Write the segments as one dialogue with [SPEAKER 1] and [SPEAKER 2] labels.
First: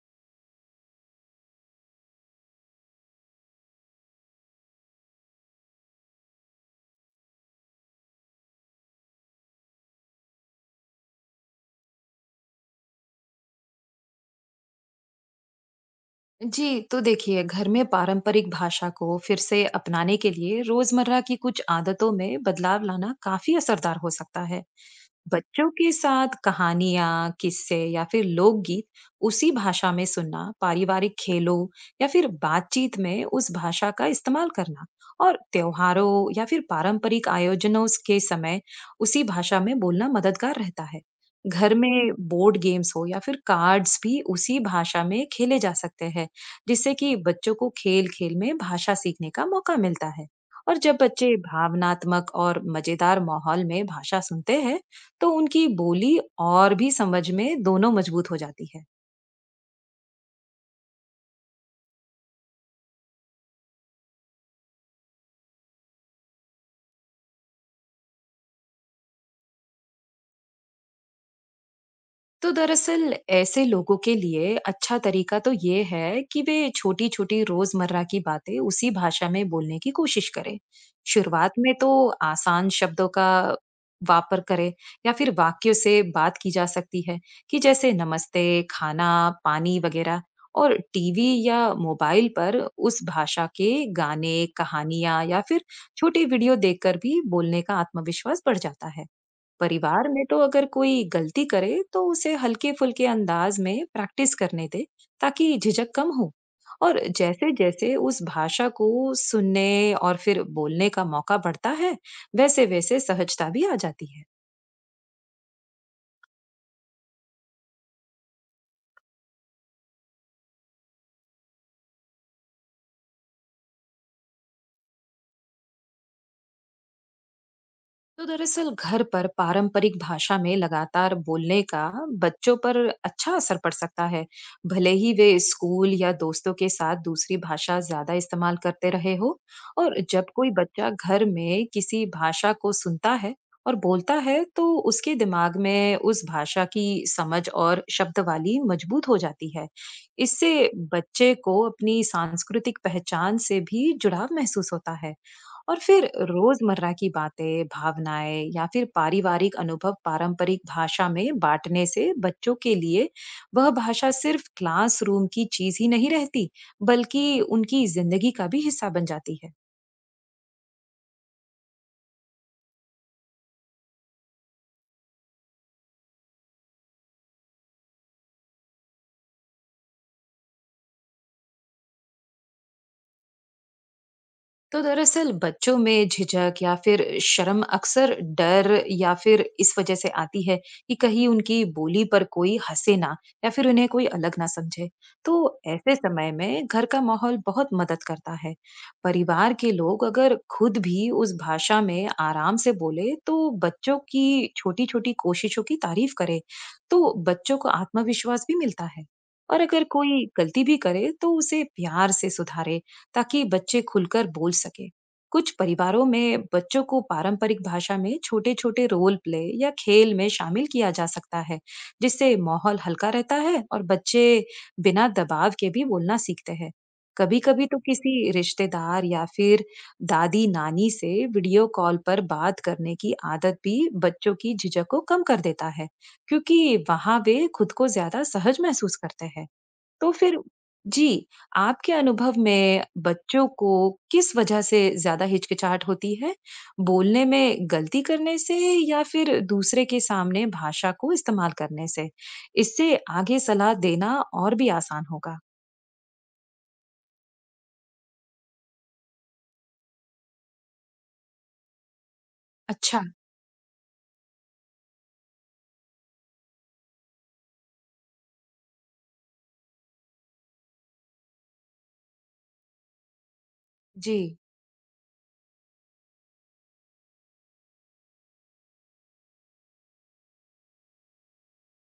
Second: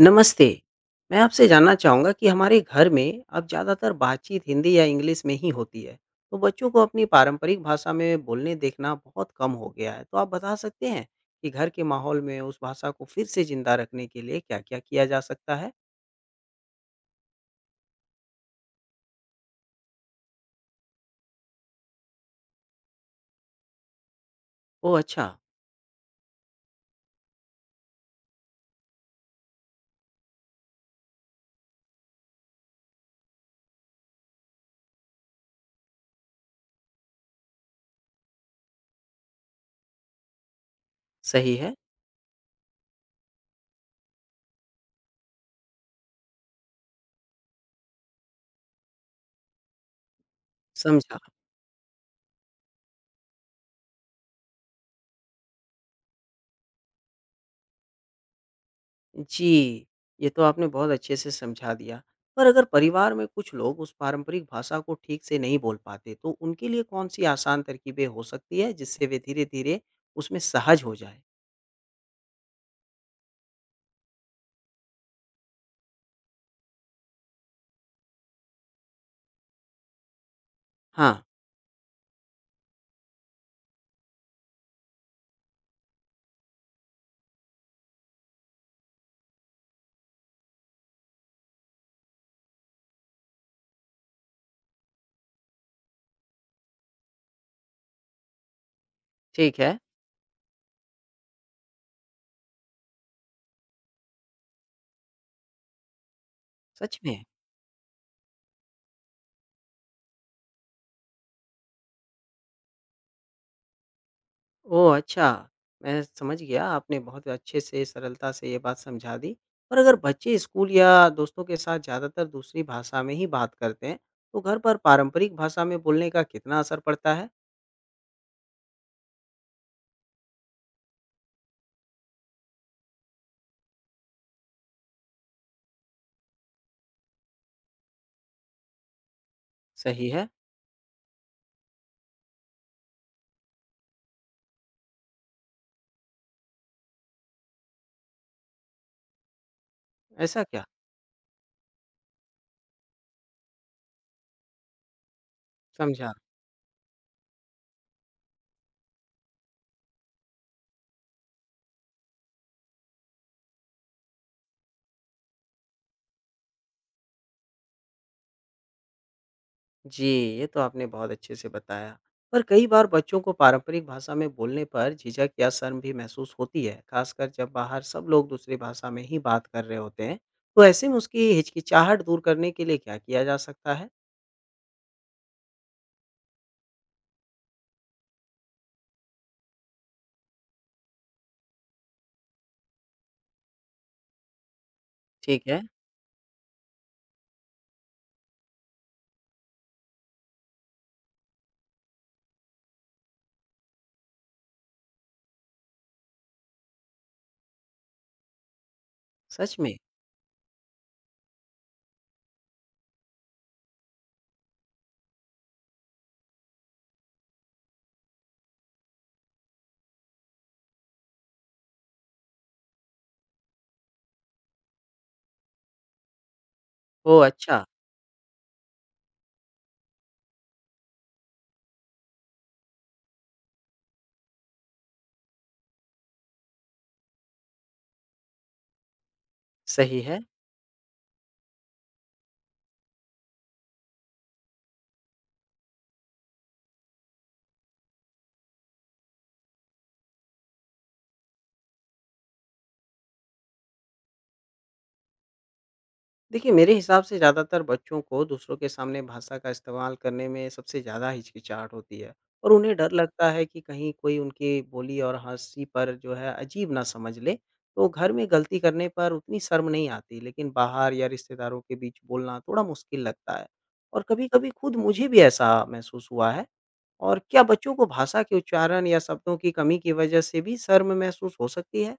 [SPEAKER 1] नमस्ते। मैं आपसे जानना चाहूँगा कि हमारे घर में अब ज़्यादातर बातचीत हिंदी या इंग्लिश में ही होती है, तो बच्चों को अपनी पारंपरिक भाषा में बोलने देखना बहुत कम हो गया है। तो आप बता सकते हैं कि घर के माहौल में उस भाषा को फिर से ज़िंदा रखने के लिए क्या-क्या किया जा सकता है?
[SPEAKER 2] जी, तो देखिए घर में पारंपरिक भाषा को फिर से अपनाने के लिए रोजमर्रा की कुछ आदतों में बदलाव लाना काफी असरदार हो सकता है।
[SPEAKER 1] ओह अच्छा,
[SPEAKER 2] बच्चों के साथ कहानियां, किस्से या फिर लोकगीत उसी भाषा में सुनना, पारिवारिक खेलों या फिर बातचीत में उस भाषा का इस्तेमाल करना और त्योहारों या फिर पारंपरिक आयोजनों के समय उसी भाषा में बोलना मददगार रहता है।
[SPEAKER 1] सही है,
[SPEAKER 2] घर में बोर्ड गेम्स हो या फिर कार्ड्स भी उसी भाषा में खेले जा सकते हैं, जिससे कि बच्चों को खेल-खेल में भाषा सीखने का मौका मिलता है। और जब
[SPEAKER 1] समझा।
[SPEAKER 2] बच्चे भावनात्मक और मजेदार माहौल में भाषा सुनते हैं, तो उनकी बोली और भी समझ में दोनों मजबूत हो जाती है।
[SPEAKER 1] जी, ये तो आपने बहुत अच्छे से समझा दिया। पर अगर परिवार में कुछ लोग उस पारंपरिक भाषा को ठीक से नहीं बोल पाते, तो उनके लिए कौन-सी आसान तरकीबें हो सकती है, जिससे वे धीरे-धीरे उसमें सहज हो जाएँ?
[SPEAKER 2] तो दरअसल ऐसे लोगों के लिए अच्छा तरीका तो ये है कि वे छोटी छोटी रोजमर्रा की बातें उसी भाषा में बोलने की कोशिश करें।
[SPEAKER 1] हाँ,
[SPEAKER 2] शुरुआत में तो आसान शब्दों का वापर करें या फिर वाक्यों से बात की जा सकती है, कि जैसे नमस्ते, खाना, पानी वगैरह। और टीवी या मोबाइल पर उस भाषा के गाने, कहानियां या फिर छोटे वीडियो देखकर भी बोलने का आत्मविश्वास बढ़ जाता है।
[SPEAKER 1] ठीक है।
[SPEAKER 2] परिवार में तो अगर कोई गलती करे तो उसे हल्के-फुल्के अंदाज में प्रैक्टिस करने दे, ताकि झिझक कम हो।
[SPEAKER 1] सच
[SPEAKER 2] और
[SPEAKER 1] में?
[SPEAKER 2] जैसे-जैसे उस भाषा को सुनने और फिर बोलने का मौका बढ़ता है, वैसे-वैसे सहजता भी आ जाती है।
[SPEAKER 1] ओह! अच्छा, मैं समझ गया, आपने बहुत अच्छे से, सरलता से ये बात समझा दी। पर अगर बच्चे स्कूल या दोस्तों के साथ ज़्यादातर दूसरी भाषा में ही बात करते हैं, तो घर पर पारंपरिक भाषा में बोलने का कितना असर पड़ता है?
[SPEAKER 2] तो दरअसल घर पर पारंपरिक भाषा में लगातार बोलने का बच्चों पर अच्छा असर पड़ सकता है, भले ही वे स्कूल या दोस्तों के साथ दूसरी भाषा ज्यादा इस्तेमाल करते रहे हो। और
[SPEAKER 1] सही
[SPEAKER 2] जब
[SPEAKER 1] है,
[SPEAKER 2] कोई बच्चा घर में किसी भाषा को सुनता है और बोलता है, तो उसके दिमाग में उस भाषा की समझ और शब्दावली मजबूत हो जाती है।
[SPEAKER 1] ऐसा
[SPEAKER 2] इससे
[SPEAKER 1] क्या?
[SPEAKER 2] बच्चे को अपनी सांस्कृतिक पहचान से भी जुड़ाव महसूस होता है। और फिर
[SPEAKER 1] समझा।
[SPEAKER 2] रोजमर्रा की बातें, भावनाएं या फिर पारिवारिक अनुभव पारंपरिक भाषा में बांटने से बच्चों के लिए वह भाषा सिर्फ क्लासरूम की चीज ही नहीं रहती, बल्कि उनकी जिंदगी का भी हिस्सा बन जाती है।
[SPEAKER 1] जी, ये तो आपने बहुत अच्छे से बताया। पर कई बार बच्चों को पारंपरिक भाषा में बोलने पर झिझक या शर्म भी महसूस होती है, खासकर जब बाहर सब लोग दूसरी भाषा में ही बात कर रहे होते हैं। तो ऐसे में उसकी हिचकिचाहट दूर करने के लिए क्या किया जा सकता है?
[SPEAKER 2] तो दरअसल बच्चों में झिझक या फिर शर्म अक्सर डर या फिर इस वजह से आती है कि कहीं उनकी बोली पर कोई हंसे ना, या फिर उन्हें कोई अलग ना समझे। तो
[SPEAKER 1] ठीक है।
[SPEAKER 2] ऐसे समय में घर का माहौल बहुत मदद करता है। परिवार के लोग अगर खुद भी उस भाषा में आराम से बोले, तो बच्चों की छोटी छोटी कोशिशों की तारीफ करे, तो बच्चों को आत्मविश्वास भी मिलता है।
[SPEAKER 1] सच
[SPEAKER 2] और
[SPEAKER 1] में?
[SPEAKER 2] अगर कोई गलती भी करे तो उसे प्यार से सुधारे, ताकि बच्चे खुलकर बोल सके। कुछ परिवारों में बच्चों को पारंपरिक भाषा में छोटे छोटे रोल प्ले या खेल में शामिल किया जा सकता है, जिससे माहौल हल्का रहता है और बच्चे बिना दबाव के भी बोलना सीखते हैं।
[SPEAKER 1] ओह
[SPEAKER 2] कभी
[SPEAKER 1] अच्छा,
[SPEAKER 2] कभी तो किसी रिश्तेदार या फिर दादी नानी से वीडियो कॉल पर बात करने की आदत भी बच्चों की झिझक को कम कर देता है, क्योंकि वहां वे खुद को ज्यादा सहज महसूस करते हैं।
[SPEAKER 1] सही
[SPEAKER 2] तो
[SPEAKER 1] है।
[SPEAKER 2] फिर, जी, आपके अनुभव में बच्चों को किस वजह से ज़्यादा हिचकिचाहट होती है? बोलने में गलती करने से, या फिर दूसरे के सामने भाषा को इस्तेमाल करने से? इससे आगे सलाह देना और भी आसान होगा।
[SPEAKER 1] देखिए, मेरे हिसाब से ज़्यादातर बच्चों को दूसरों के सामने भाषा का इस्तेमाल करने में सबसे ज़्यादा हिचकिचाहट होती है और उन्हें डर
[SPEAKER 2] अच्छा।
[SPEAKER 1] लगता है कि कहीं कोई उनकी बोली और हँसी पर जो है अजीब ना समझ ले। तो घर में गलती करने पर उतनी शर्म नहीं आती, लेकिन बाहर या रिश्तेदारों के बीच बोलना थोड़ा मुश्किल लगता है और
[SPEAKER 2] जी।
[SPEAKER 1] कभी-कभी खुद मुझे भी ऐसा महसूस हुआ है। और क्या बच्चों को भाषा के उच्चारण या शब्दों की कमी की वजह से भी शर्म महसूस हो सकती है?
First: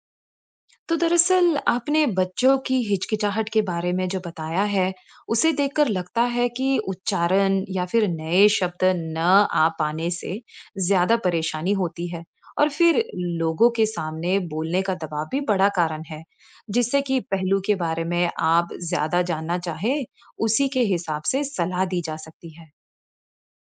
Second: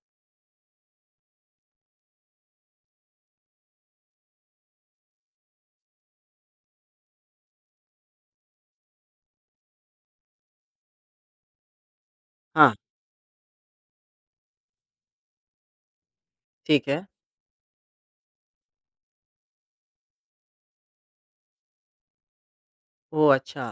[SPEAKER 2] तो दरअसल आपने बच्चों की हिचकिचाहट के बारे में जो बताया है, उसे देखकर लगता है कि उच्चारण या फिर नए शब्द न आ पाने से ज्यादा परेशानी होती है। और
[SPEAKER 1] हाँ,
[SPEAKER 2] फिर लोगों के सामने बोलने का दबाव भी बड़ा कारण है,
[SPEAKER 1] ठीक
[SPEAKER 2] जिससे
[SPEAKER 1] है।
[SPEAKER 2] कि पहलू के बारे में आप ज्यादा जानना चाहे, उसी के हिसाब से सलाह दी जा सकती है।
[SPEAKER 1] ओह! अच्छा।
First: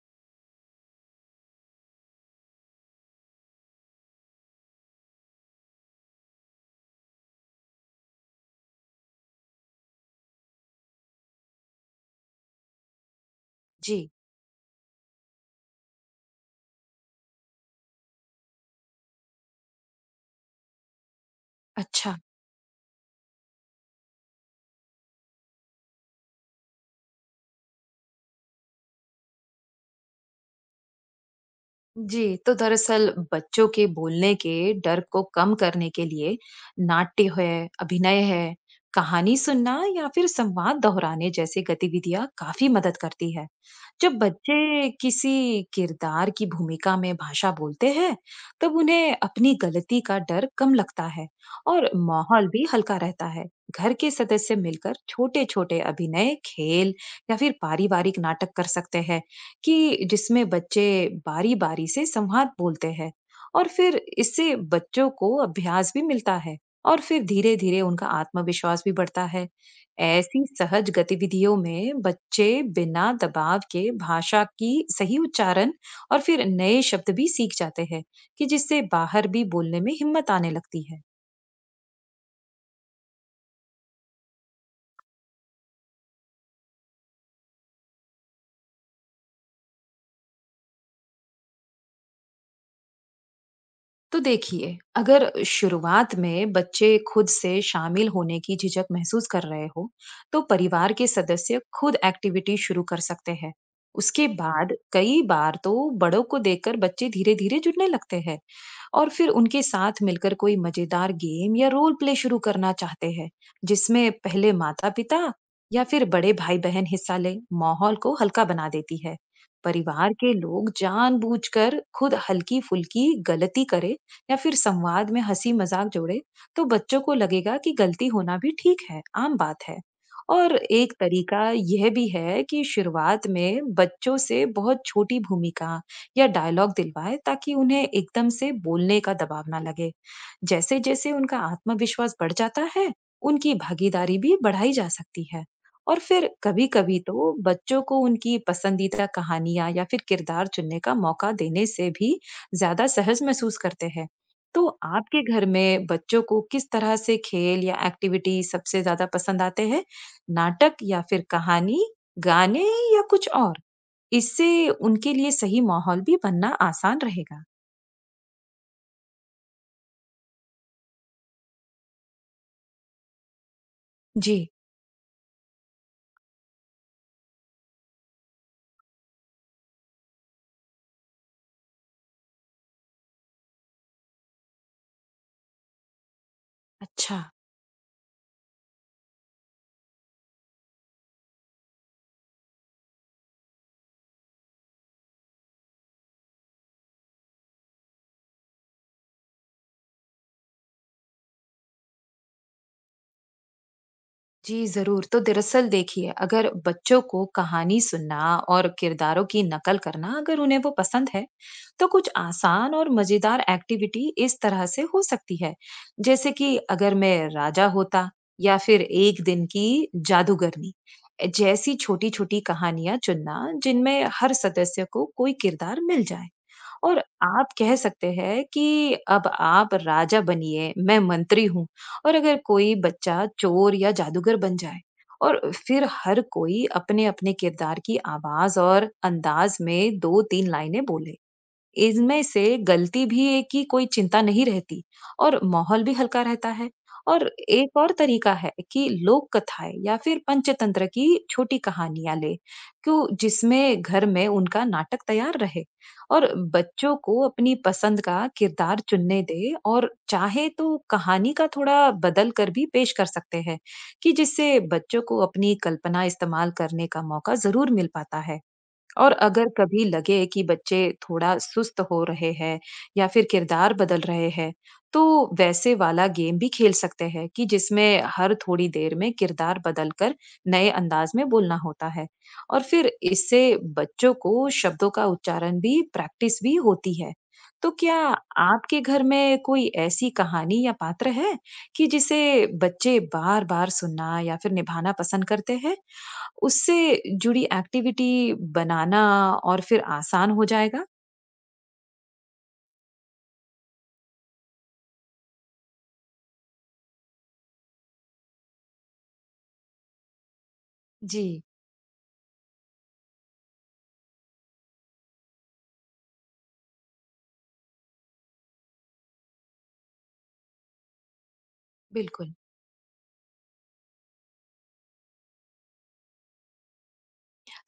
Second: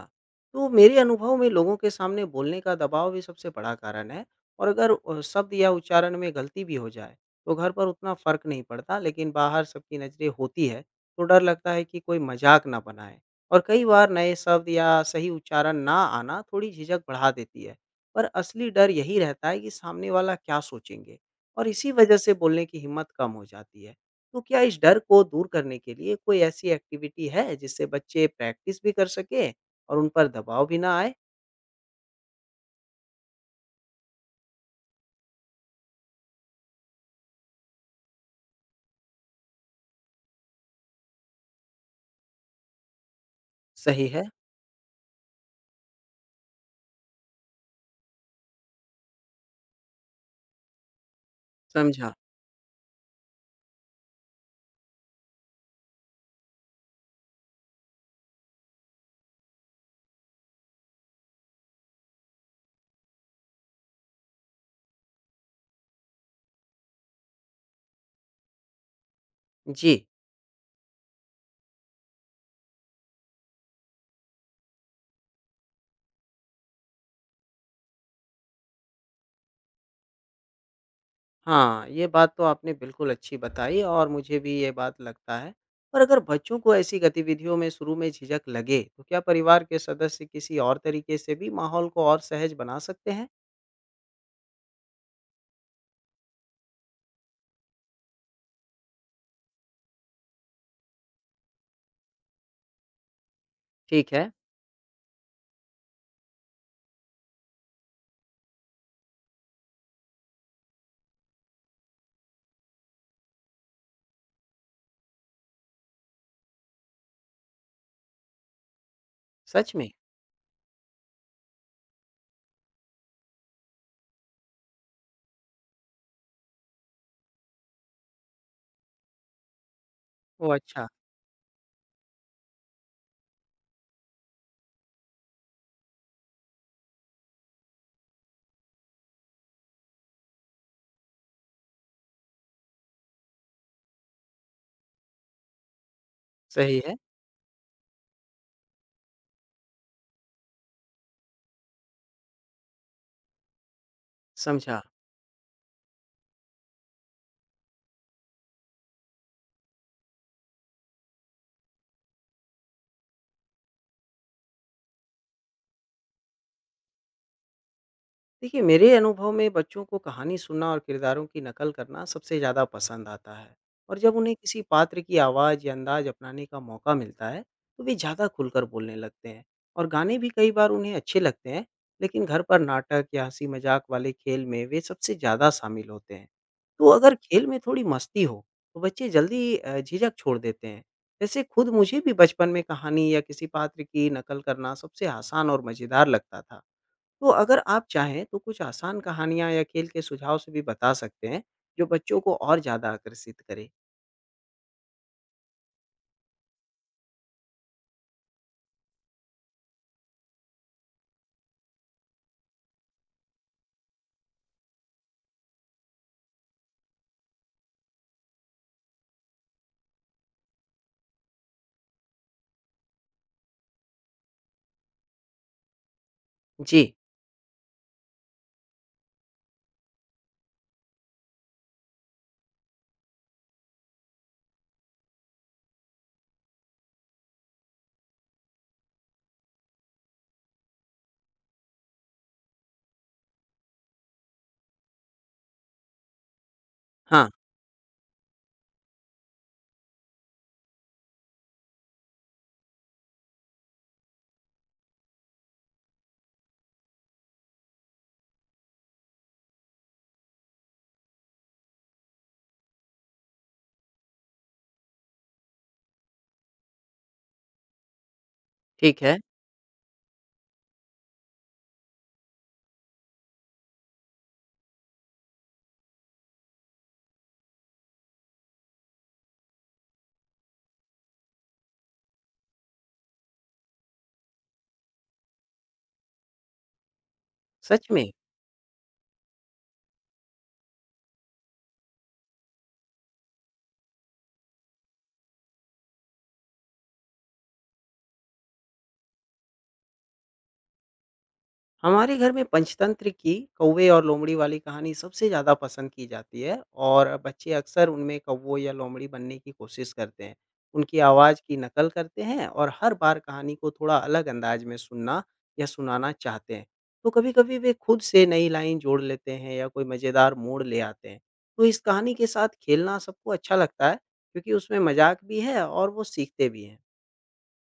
[SPEAKER 1] तो मेरे अनुभव में लोगों के सामने बोलने का दबाव भी सबसे बड़ा कारण है और अगर शब्द या उच्चारण में गलती भी हो जाए, तो घर पर उतना फ़र्क नहीं पड़ता, लेकिन बाहर सबकी नज़रें होती है, तो डर लगता है कि कोई मज़ाक ना बनाए और कई बार
[SPEAKER 2] जी,
[SPEAKER 1] नए शब्द या सही उच्चारण ना आना थोड़ी झिझक बढ़ा देती है। पर असली डर यही रहता है कि सामने वाला क्या सोचेंगे और इसी
[SPEAKER 2] अच्छा।
[SPEAKER 1] वजह से बोलने की हिम्मत कम हो जाती है। तो क्या इस डर को दूर करने के लिए कोई ऐसी एक्टिविटी है जिससे बच्चे प्रैक्टिस भी कर सकें और उन पर दबाव भी ना आए?
[SPEAKER 2] जी, तो दरअसल बच्चों के बोलने के डर को कम करने के लिए नाट्य है, अभिनय है, कहानी सुनना या फिर संवाद दोहराने जैसी गतिविधियां काफी मदद करती है।
[SPEAKER 1] सही
[SPEAKER 2] जब
[SPEAKER 1] है।
[SPEAKER 2] बच्चे किसी किरदार की भूमिका में भाषा बोलते हैं, तब उन्हें अपनी गलती का डर कम लगता है और
[SPEAKER 1] समझा।
[SPEAKER 2] माहौल भी हल्का रहता है। घर के सदस्य मिलकर छोटे-छोटे अभिनय, खेल या फिर पारिवारिक नाटक कर सकते हैं, कि जिसमें बच्चे बारी-बारी से संवाद बोलते हैं, और फिर इससे बच्चों को अभ्यास भी मिलता है, और फिर धीरे-धीरे उनका आत्मविश्वास भी बढ़ता है।
[SPEAKER 1] जी,
[SPEAKER 2] ऐसी सहज गतिविधियों में बच्चे बिना दबाव के भाषा की सही उच्चारण और फिर नए शब्द भी सीख जाते हैं, कि जिससे बाहर भी बोलने में हिम्मत आने लगती है।
[SPEAKER 1] हाँ, ये बात तो आपने बिल्कुल अच्छी बताई और मुझे भी ये बात लगता है। पर अगर बच्चों को ऐसी गतिविधियों में शुरू में झिझक लगे, तो क्या परिवार के सदस्य किसी और तरीके से भी माहौल को और सहज बना सकते हैं?
[SPEAKER 2] तो देखिए, अगर शुरुआत में बच्चे खुद से शामिल होने की झिझक महसूस कर रहे हो, तो परिवार के सदस्य खुद एक्टिविटी शुरू कर सकते हैं।
[SPEAKER 1] ठीक
[SPEAKER 2] उसके
[SPEAKER 1] है।
[SPEAKER 2] बाद कई बार तो बड़ों को देखकर बच्चे धीरे-धीरे जुड़ने लगते हैं, और फिर उनके साथ मिलकर कोई मजेदार गेम या रोल प्ले शुरू करना चाहते हैं, जिसमें पहले माता-पिता या फिर बड़े भाई-बहन हिस्सा लें। माहौल को हल्का बना देती है।
[SPEAKER 1] सच में?
[SPEAKER 2] परिवार के लोग जानबूझकर खुद हल्की-फुल्की गलती करें या फिर संवाद में हंसी मजाक जोड़े, तो बच्चों को लगेगा कि गलती होना भी ठीक है, आम बात है।
[SPEAKER 1] ओह
[SPEAKER 2] और
[SPEAKER 1] अच्छा,
[SPEAKER 2] एक तरीका यह भी है कि शुरुआत में बच्चों से बहुत छोटी भूमिका या डायलॉग दिलवाए, ताकि उन्हें एकदम से बोलने का दबाव ना लगे। जैसे जैसे उनका आत्मविश्वास बढ़ जाता है, उनकी भागीदारी भी बढ़ाई जा सकती है। और फिर कभी
[SPEAKER 1] सही है,
[SPEAKER 2] कभी तो बच्चों को उनकी पसंदीदा कहानियां या फिर किरदार चुनने का मौका देने से भी ज्यादा सहज महसूस करते हैं। तो
[SPEAKER 1] समझा।
[SPEAKER 2] आपके घर में बच्चों को किस तरह से खेल या एक्टिविटी सबसे ज्यादा पसंद आते हैं? नाटक या फिर कहानी, गाने या कुछ और? इससे उनके लिए सही माहौल भी बनना आसान रहेगा।
[SPEAKER 1] देखिए, मेरे अनुभव में बच्चों को कहानी सुनना और किरदारों की नकल करना सबसे ज़्यादा पसंद आता है और जब उन्हें
[SPEAKER 2] जी,
[SPEAKER 1] किसी पात्र की आवाज़ या अंदाज अपनाने का मौका मिलता है, तो वे ज़्यादा खुलकर बोलने लगते हैं और गाने भी कई बार उन्हें अच्छे लगते हैं, लेकिन घर पर नाटक या हँसी मज़ाक वाले खेल में वे सबसे ज़्यादा शामिल होते हैं। तो अगर
[SPEAKER 2] अच्छा।
[SPEAKER 1] खेल में थोड़ी मस्ती हो, तो बच्चे जल्दी झिझक छोड़ देते हैं। जैसे खुद मुझे भी बचपन में कहानी या किसी पात्र की नकल करना सबसे आसान और मज़ेदार लगता था। तो अगर आप चाहें तो कुछ आसान कहानियाँ या खेल के सुझाव से भी बता सकते हैं, जो बच्चों को और ज़्यादा आकर्षित करे।
[SPEAKER 2] जी, ज़रूर। तो दरअसल देखिए, अगर बच्चों को कहानी सुनना और किरदारों की नकल करना अगर उन्हें वो पसंद है, तो कुछ आसान और मज़ेदार एक्टिविटी इस तरह से हो सकती है। जैसे कि अगर मैं राजा होता या फिर एक दिन की जादूगरनी जैसी छोटी-छोटी कहानियाँ चुनना, जिनमें हर सदस्य को कोई किरदार मिल जाए।
[SPEAKER 1] जी,
[SPEAKER 2] और आप कह सकते हैं कि अब आप राजा बनिए, मैं मंत्री हूँ। और अगर कोई बच्चा चोर या जादूगर बन जाए, और फिर हर कोई अपने अपने किरदार की आवाज और अंदाज में दो तीन लाइनें बोले। इनमें से गलती भी है कि कोई चिंता नहीं रहती, और माहौल भी हल्का रहता है। और
[SPEAKER 1] हाँ,
[SPEAKER 2] एक और तरीका है कि लोक कथाएँ या फिर पंचतंत्र की छोटी कहानियाँ ले, क्यों जिसमें घर में उनका नाटक तैयार रहे। और बच्चों को अपनी पसंद का किरदार चुनने दे, और चाहे तो कहानी का थोड़ा बदल कर भी पेश कर सकते हैं, कि जिससे बच्चों को अपनी कल्पना इस्तेमाल करने का मौका ज़रूर मिल पाता है।
[SPEAKER 1] ठीक
[SPEAKER 2] और
[SPEAKER 1] है,
[SPEAKER 2] अगर कभी लगे कि बच्चे थोड़ा सुस्त हो रहे हैं या फिर किरदार बदल रहे हैं, तो वैसे वाला गेम भी खेल सकते हैं, कि जिसमें हर थोड़ी देर में किरदार बदलकर नए अंदाज में बोलना होता है। और फिर इससे बच्चों को शब्दों का उच्चारण भी प्रैक्टिस भी होती है। तो
[SPEAKER 1] सच
[SPEAKER 2] क्या
[SPEAKER 1] में।
[SPEAKER 2] आपके घर में कोई ऐसी कहानी या पात्र है, कि जिसे बच्चे बार-बार सुनना या फिर निभाना पसंद करते हैं? उससे जुड़ी एक्टिविटी बनाना और फिर आसान हो जाएगा?
[SPEAKER 1] हमारे घर में पंचतंत्र की कौवे और लोमड़ी वाली कहानी सबसे ज़्यादा पसंद की जाती है और बच्चे अक्सर उनमें कौवे या लोमड़ी बनने की कोशिश करते हैं, उनकी आवाज़
[SPEAKER 2] जी,
[SPEAKER 1] की नकल करते हैं और हर बार कहानी को थोड़ा अलग अंदाज में सुनना या सुनाना चाहते हैं। तो कभी कभी वे खुद से नई लाइन जोड़ लेते हैं या कोई मज़ेदार मोड़ ले आते हैं। तो इस कहानी के
[SPEAKER 2] बिल्कुल।
[SPEAKER 1] साथ खेलना सबको अच्छा लगता है क्योंकि उसमें मजाक भी है और वो सीखते भी हैं।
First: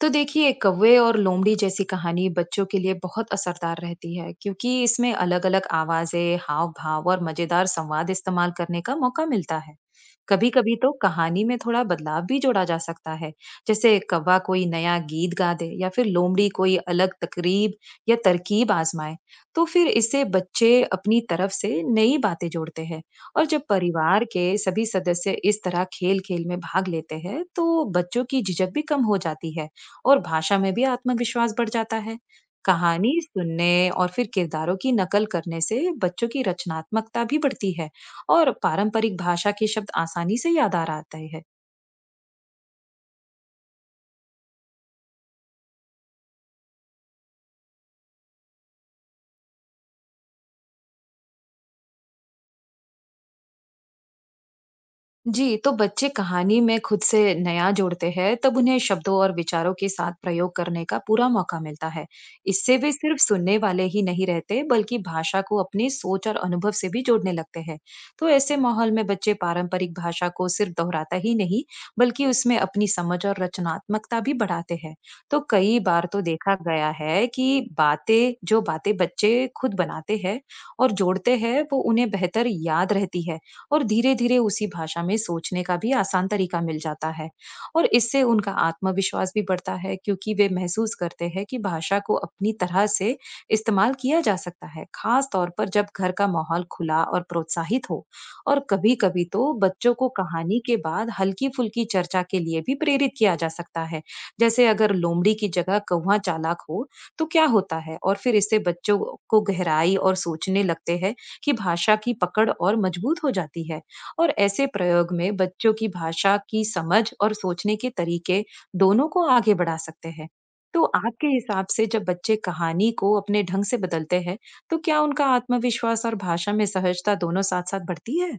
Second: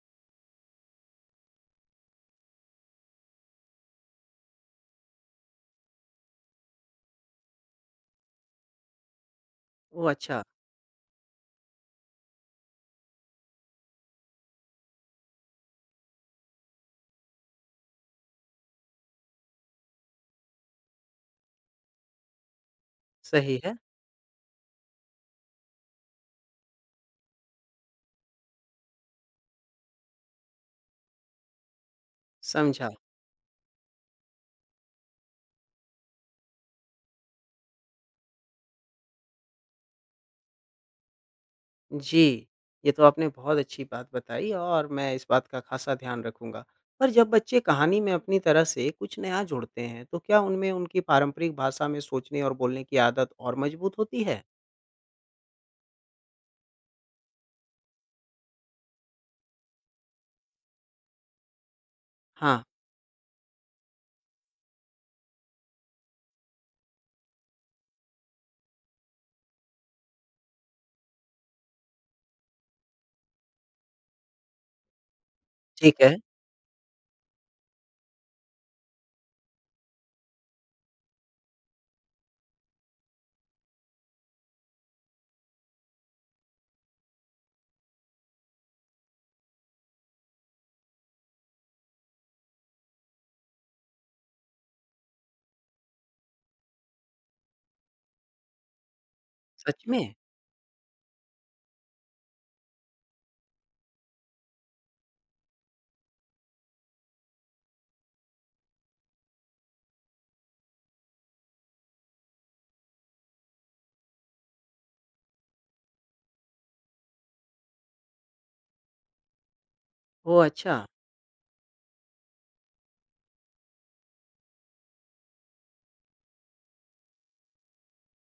[SPEAKER 2] तो देखिए कौवे और लोमड़ी जैसी कहानी बच्चों के लिए बहुत असरदार रहती है, क्योंकि इसमें अलग-अलग आवाजें, हाव-भाव और मजेदार संवाद इस्तेमाल करने का मौका मिलता है।
[SPEAKER 1] वो अच्छा।
[SPEAKER 2] कभी-कभी तो कहानी में थोड़ा बदलाव भी जोड़ा जा सकता है, जैसे कौवा कोई नया गीत गा दे या फिर लोमड़ी कोई अलग तकरीब या तरकीब आजमाए। तो फिर इससे बच्चे अपनी तरफ से नई बातें जोड़ते हैं। और
[SPEAKER 1] सही
[SPEAKER 2] जब
[SPEAKER 1] है।
[SPEAKER 2] परिवार के सभी सदस्य इस तरह खेल-खेल में भाग लेते हैं, तो बच्चों की झिझक भी कम हो जाती है। और भाषा में भी आत्मविश्वास बढ़ जाता है।
[SPEAKER 1] समझा।
[SPEAKER 2] कहानी सुनने और फिर किरदारों की नकल करने से बच्चों की रचनात्मकता भी बढ़ती है और पारंपरिक भाषा के शब्द आसानी से याद आ आते हैं।
[SPEAKER 1] जी, ये तो आपने बहुत अच्छी बात बताई और मैं इस बात का ख़ासा ध्यान रखूँगा। पर जब बच्चे कहानी में अपनी तरह से कुछ नया जोड़ते हैं, तो क्या उनमें उनकी पारंपरिक भाषा में सोचने और बोलने की आदत और मज़बूत होती है?
[SPEAKER 2] जी, तो बच्चे कहानी में खुद से नया जोड़ते हैं, तब उन्हें शब्दों और विचारों के साथ प्रयोग करने का पूरा मौका मिलता है।
[SPEAKER 1] हाँ,
[SPEAKER 2] इससे वे सिर्फ सुनने वाले ही नहीं रहते, बल्कि भाषा को अपनी सोच और अनुभव से भी जोड़ने लगते हैं। तो ऐसे माहौल में बच्चे पारंपरिक भाषा को सिर्फ दोहराता ही नहीं, बल्कि उसमें अपनी समझ और रचनात्मकता भी बढ़ाते हैं। तो कई
[SPEAKER 1] ठीक
[SPEAKER 2] बार
[SPEAKER 1] है।
[SPEAKER 2] तो देखा गया है कि बातें बच्चे खुद बनाते हैं और जोड़ते हैं, वो उन्हें बेहतर याद रहती है। और धीरे-धीरे उसी भाषा में सोचने का भी आसान तरीका मिल जाता है। और इससे उनका आत्मविश्वास भी बढ़ता है, क्योंकि वे महसूस करते हैं कि भाषा को अपनी तरह से इस्तेमाल किया जा सकता है, खास तौर पर जब घर का माहौल खुला और प्रोत्साहित हो। और कभी-कभी तो
[SPEAKER 1] सच
[SPEAKER 2] बच्चों
[SPEAKER 1] में?
[SPEAKER 2] को कहानी के बाद हल्की-फुल्की चर्चा के लिए भी प्रेरित किया जा सकता है। जैसे अगर लोमड़ी की जगह कौवा चालाक हो तो क्या होता है? और फिर इससे बच्चों को गहराई और सोचने लगते हैं, की भाषा की पकड़ और मजबूत हो जाती है। और ऐसे प्रयोग में बच्चों की भाषा की समझ और सोचने के तरीके दोनों को आगे बढ़ा सकते हैं।
[SPEAKER 1] ओह! अच्छा।
[SPEAKER 2] तो आपके हिसाब से जब बच्चे कहानी को अपने ढंग से बदलते हैं, तो क्या उनका आत्मविश्वास और भाषा में सहजता दोनों साथ साथ बढ़ती है?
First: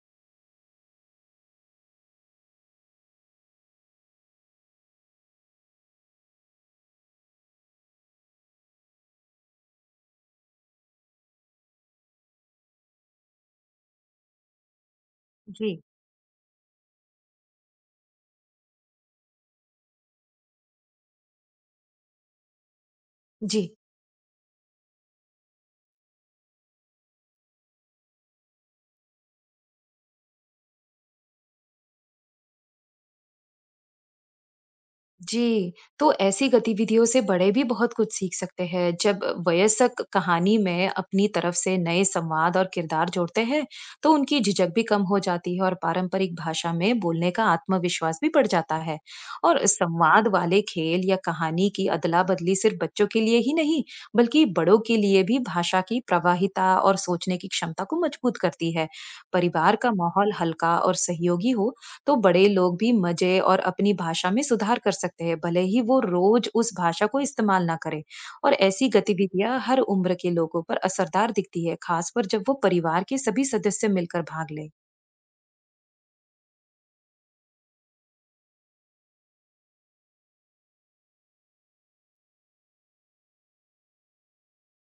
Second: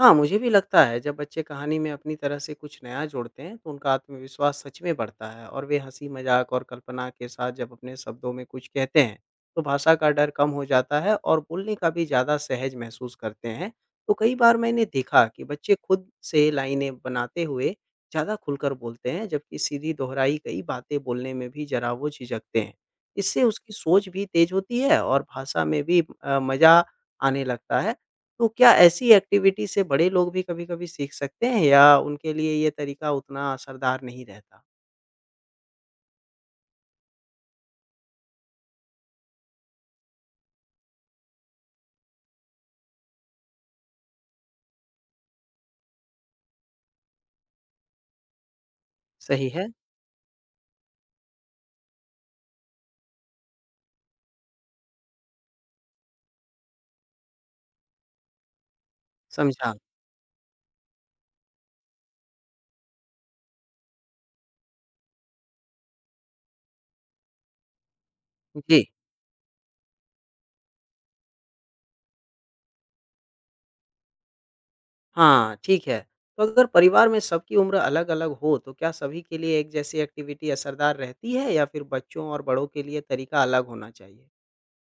[SPEAKER 1] हाँ, मुझे भी लगता है जब बच्चे कहानी में अपनी तरह से कुछ नया जोड़ते हैं तो उनका आत्मविश्वास सच में बढ़ता है और वे हंसी मजाक और कल्पना के साथ जब अपने शब्दों में कुछ कहते हैं तो भाषा का डर कम हो जाता है और बोलने का भी ज़्यादा सहज महसूस करते हैं। तो कई बार मैंने देखा कि
[SPEAKER 2] जी।
[SPEAKER 1] बच्चे खुद से लाइनें बनाते हुए ज़्यादा खुलकर बोलते हैं जबकि सीधी दोहराई गई बातें बोलने में भी जरा वो झिझकते हैं। इससे
[SPEAKER 2] जी।
[SPEAKER 1] उसकी सोच भी तेज होती है और भाषा में भी मज़ा आने लगता है। तो क्या ऐसी एक्टिविटी से बड़े लोग भी कभी-कभी सीख सकते हैं या उनके लिए ये तरीका उतना असरदार नहीं रहता?
[SPEAKER 2] जी, तो ऐसी गतिविधियों से बड़े भी बहुत कुछ सीख सकते हैं। जब वयस्क कहानी में अपनी तरफ से नए संवाद और किरदार जोड़ते हैं, तो उनकी झिझक भी कम हो जाती है और पारंपरिक भाषा में बोलने का आत्मविश्वास भी बढ़ जाता है।
[SPEAKER 1] सही
[SPEAKER 2] और
[SPEAKER 1] है,
[SPEAKER 2] संवाद वाले खेल या कहानी की अदला-बदली सिर्फ बच्चों के लिए ही नहीं, बल्कि बड़ों के लिए भी भाषा की प्रवाहिता और सोचने की क्षमता को मजबूत करती है।
[SPEAKER 1] समझा।
[SPEAKER 2] परिवार का माहौल हल्का और सहयोगी हो, तो बड़े लोग भी मजे और अपनी भाषा में सुधार कर सकते हैं, भले ही वो रोज उस भाषा को इस्तेमाल ना करें। और ऐसी
[SPEAKER 1] जी,
[SPEAKER 2] गतिविधियां हर उम्र के लोगों पर असरदार दिखती है, खासकर जब वो परिवार के सभी सदस्य मिलकर भाग ले।
[SPEAKER 1] हाँ, ठीक है। तो अगर परिवार में सबकी उम्र अलग-अलग हो तो क्या सभी के लिए एक जैसी एक्टिविटी असरदार रहती है या फिर बच्चों और बड़ों के लिए तरीका अलग होना चाहिए?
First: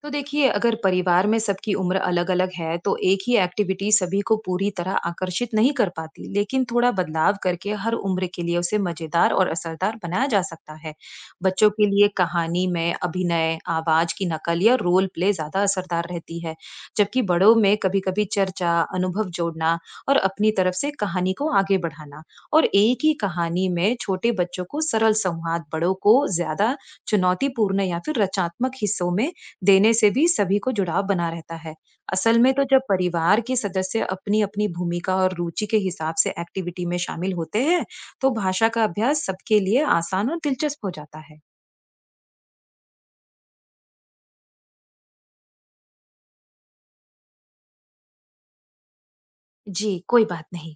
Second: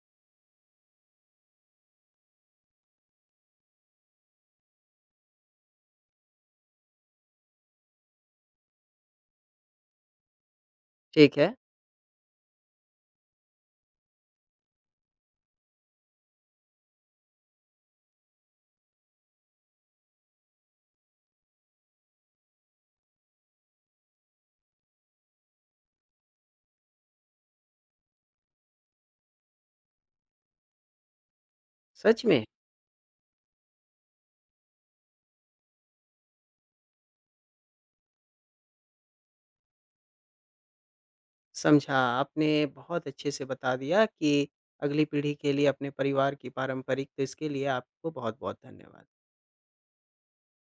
[SPEAKER 2] तो देखिए अगर परिवार में सबकी उम्र अलग-अलग है, तो एक ही एक्टिविटी सभी को पूरी तरह आकर्षित नहीं कर पाती, लेकिन थोड़ा बदलाव करके हर उम्र के लिए उसे मजेदार और असरदार बनाया जा सकता है।
[SPEAKER 1] ठीक है,
[SPEAKER 2] बच्चों के लिए कहानी में अभिनय, आवाज की नकल या रोल प्ले ज्यादा असरदार रहती है, जबकि बड़ों में कभी-कभी चर्चा, अनुभव जोड़ना और अपनी तरफ से कहानी को आगे बढ़ाना। और एक ही कहानी में छोटे बच्चों को सरल संवाद, बड़ों को ज्यादा चुनौतीपूर्ण या फिर रचनात्मक हिस्सों में देने से भी सभी को जुड़ाव बना रहता है।
[SPEAKER 1] सच
[SPEAKER 2] असल
[SPEAKER 1] में?
[SPEAKER 2] में तो जब परिवार के सदस्य अपनी-अपनी भूमिका और रुचि के हिसाब से एक्टिविटी में शामिल होते हैं, तो भाषा का अभ्यास सबके लिए आसान और दिलचस्प हो जाता है।
[SPEAKER 1] समझा, आपने बहुत अच्छे से बता दिया कि अगली पीढ़ी के लिए अपने परिवार की पारंपरिक तो इसके लिए आपको बहुत-बहुत धन्यवाद।
[SPEAKER 2] जी, कोई बात नहीं।